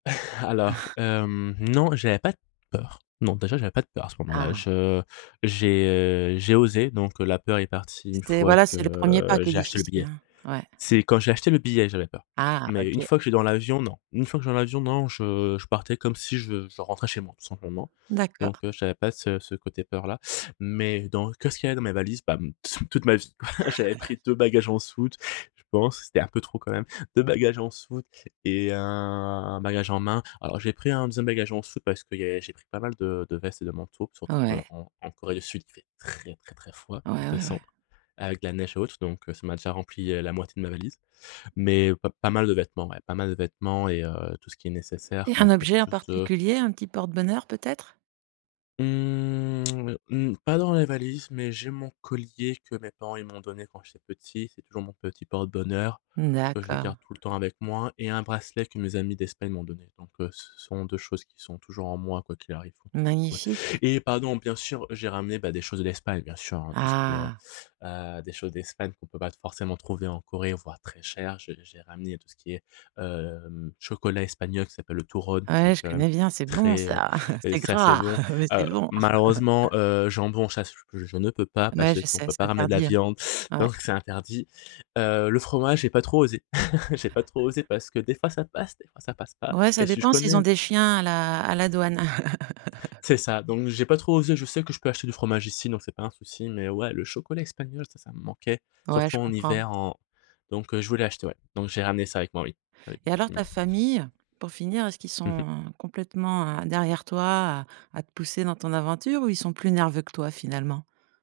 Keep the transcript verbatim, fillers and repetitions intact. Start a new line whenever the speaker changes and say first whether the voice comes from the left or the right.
left: Alors, hem, non, j'avais pas de peurs. Non, déjà, j'avais pas de peurs à ce moment-là.
right: Ah!
left: Je j'ai, heu, j'ai osé, donc heu, la peur est partie une
right: C'est
left: fois
right: voilà,
left: que,
right: c'est le premier pas
left: heu,
right: qui est
left: j'ai acheté le
right: difficile,
left: billet.
right: hein. Ouais.
left: C'est quand j'ai acheté le billet que j'avais peur
right: Ah!
left: mais une
right: OK.
left: fois que je suis dans l'avion, non. Une fois que je suis dans l'avion non, je je partais comme si je je rentrais chez moi, tout simplement,
right: D'accord.
left: donc heu, j'avais pas ce ce côté peur-là mais dans qu'est-ce qu'il y avait dans mes valises? Bah, mmh, toute ma vie! J'avais pris deux bagages en soute, je pense, c'était un peu trop quand même, deux bagages en soute et un un bagage en main. Alors j'ai pris un deuxième bagage en soute parce qu'il y a j'ai pris pas mal de de vestes et de manteaux, surtout
right: Ouais.
left: qu'en en Corée du Sud, il fait très, très, très froid
right: Ouais,
left: en
right: ouais, ouais.
left: décembre, avec de la neige haute, donc heu, ça m'a déjà rempli, heu, la moitié de ma valise mais pas pas mal de vêtements, ouais, pas mal de vêtements et heu, tout ce qui est nécessaire,
right: Et
left: donc
right: un
left: quelque
right: objet en
left: chose de
right: particulier, un petit porte bonheur, peut-être?
left: Mmh, mmh, pas dans les valises, mais j'ai mon collier que mes parents, ils m'ont donné quand j'étais petit, c'est toujours mon petit porte-bonheur
right: N
left: que je garde
right: d'accord.
left: tout le temps avec moi et un bracelet que mes amis d'Espagne m'ont donné, donc heu, ce sont deux choses qui sont toujours en moi quoi qu'il arrive, quoi, donc ouais
right: Magnifique.
left: et pardon, bien sûr, j'ai ramené, bah, des choses de l'Espagne, bien sûr, hein, tout ce qui est, heu
right: Ah!
left: heu, des choses d'Espagne qu'on peut pas t forcément trouver en Corée, voire très chères. J'ai j'ai ramené tout ce qui est, hem, chocolat espagnol qui s'appelle le turrón, qui
right: Ouais,
left: est
right: je
left: quand même
right: connais bien, c'est bon
left: très, heu
right: ça!
left: heu,
right: C'est
left: ça c'est
right: gras,
left: bon,
right: mais c'est
left: heu,
right: bon!
left: malheureusement, heu, jambon, sache que je ne peux pas,
right: Mouais,
left: parce
right: je
left: qu'on
right: sais.
left: peut
right: C'est
left: pas ramener de la
right: interdit, hein.
left: viande,
right: Ouais.
left: donc c'est interdi, heu, le fromage, j'ai pas trop osé, j'ai pas trop osé parce que des fois ça passe, des fois ça passe pas
right: Ouais, ça
left: et si je
right: dépend s'ils
left: connais
right: ont
left: une
right: des
left: [unintelligible]
right: chiens à la à la douane.
left: C'est ça! Donc j'ai pas trop osé. Je sais que je peux acheter du fromage ici, donc c'est pas un souci mais ouais, le chocolat espagnol, ça, ça me manquait,
right: Ouais,
left: surtout
right: je
left: en
right: comprends.
left: hiver en donc heu, je voulais acheter, ouais, donc j'ai ramené ça avec moi, oui. Oui,
right: Et alors ta
left: effectivement.
right: famille? Pour finir, est-ce qu'ils sont,
left: Mmh mh.
right: heu, complètement, heu, derrière toi à à te pousser dans ton aventure ou ils sont plus nerveux que toi, finalement?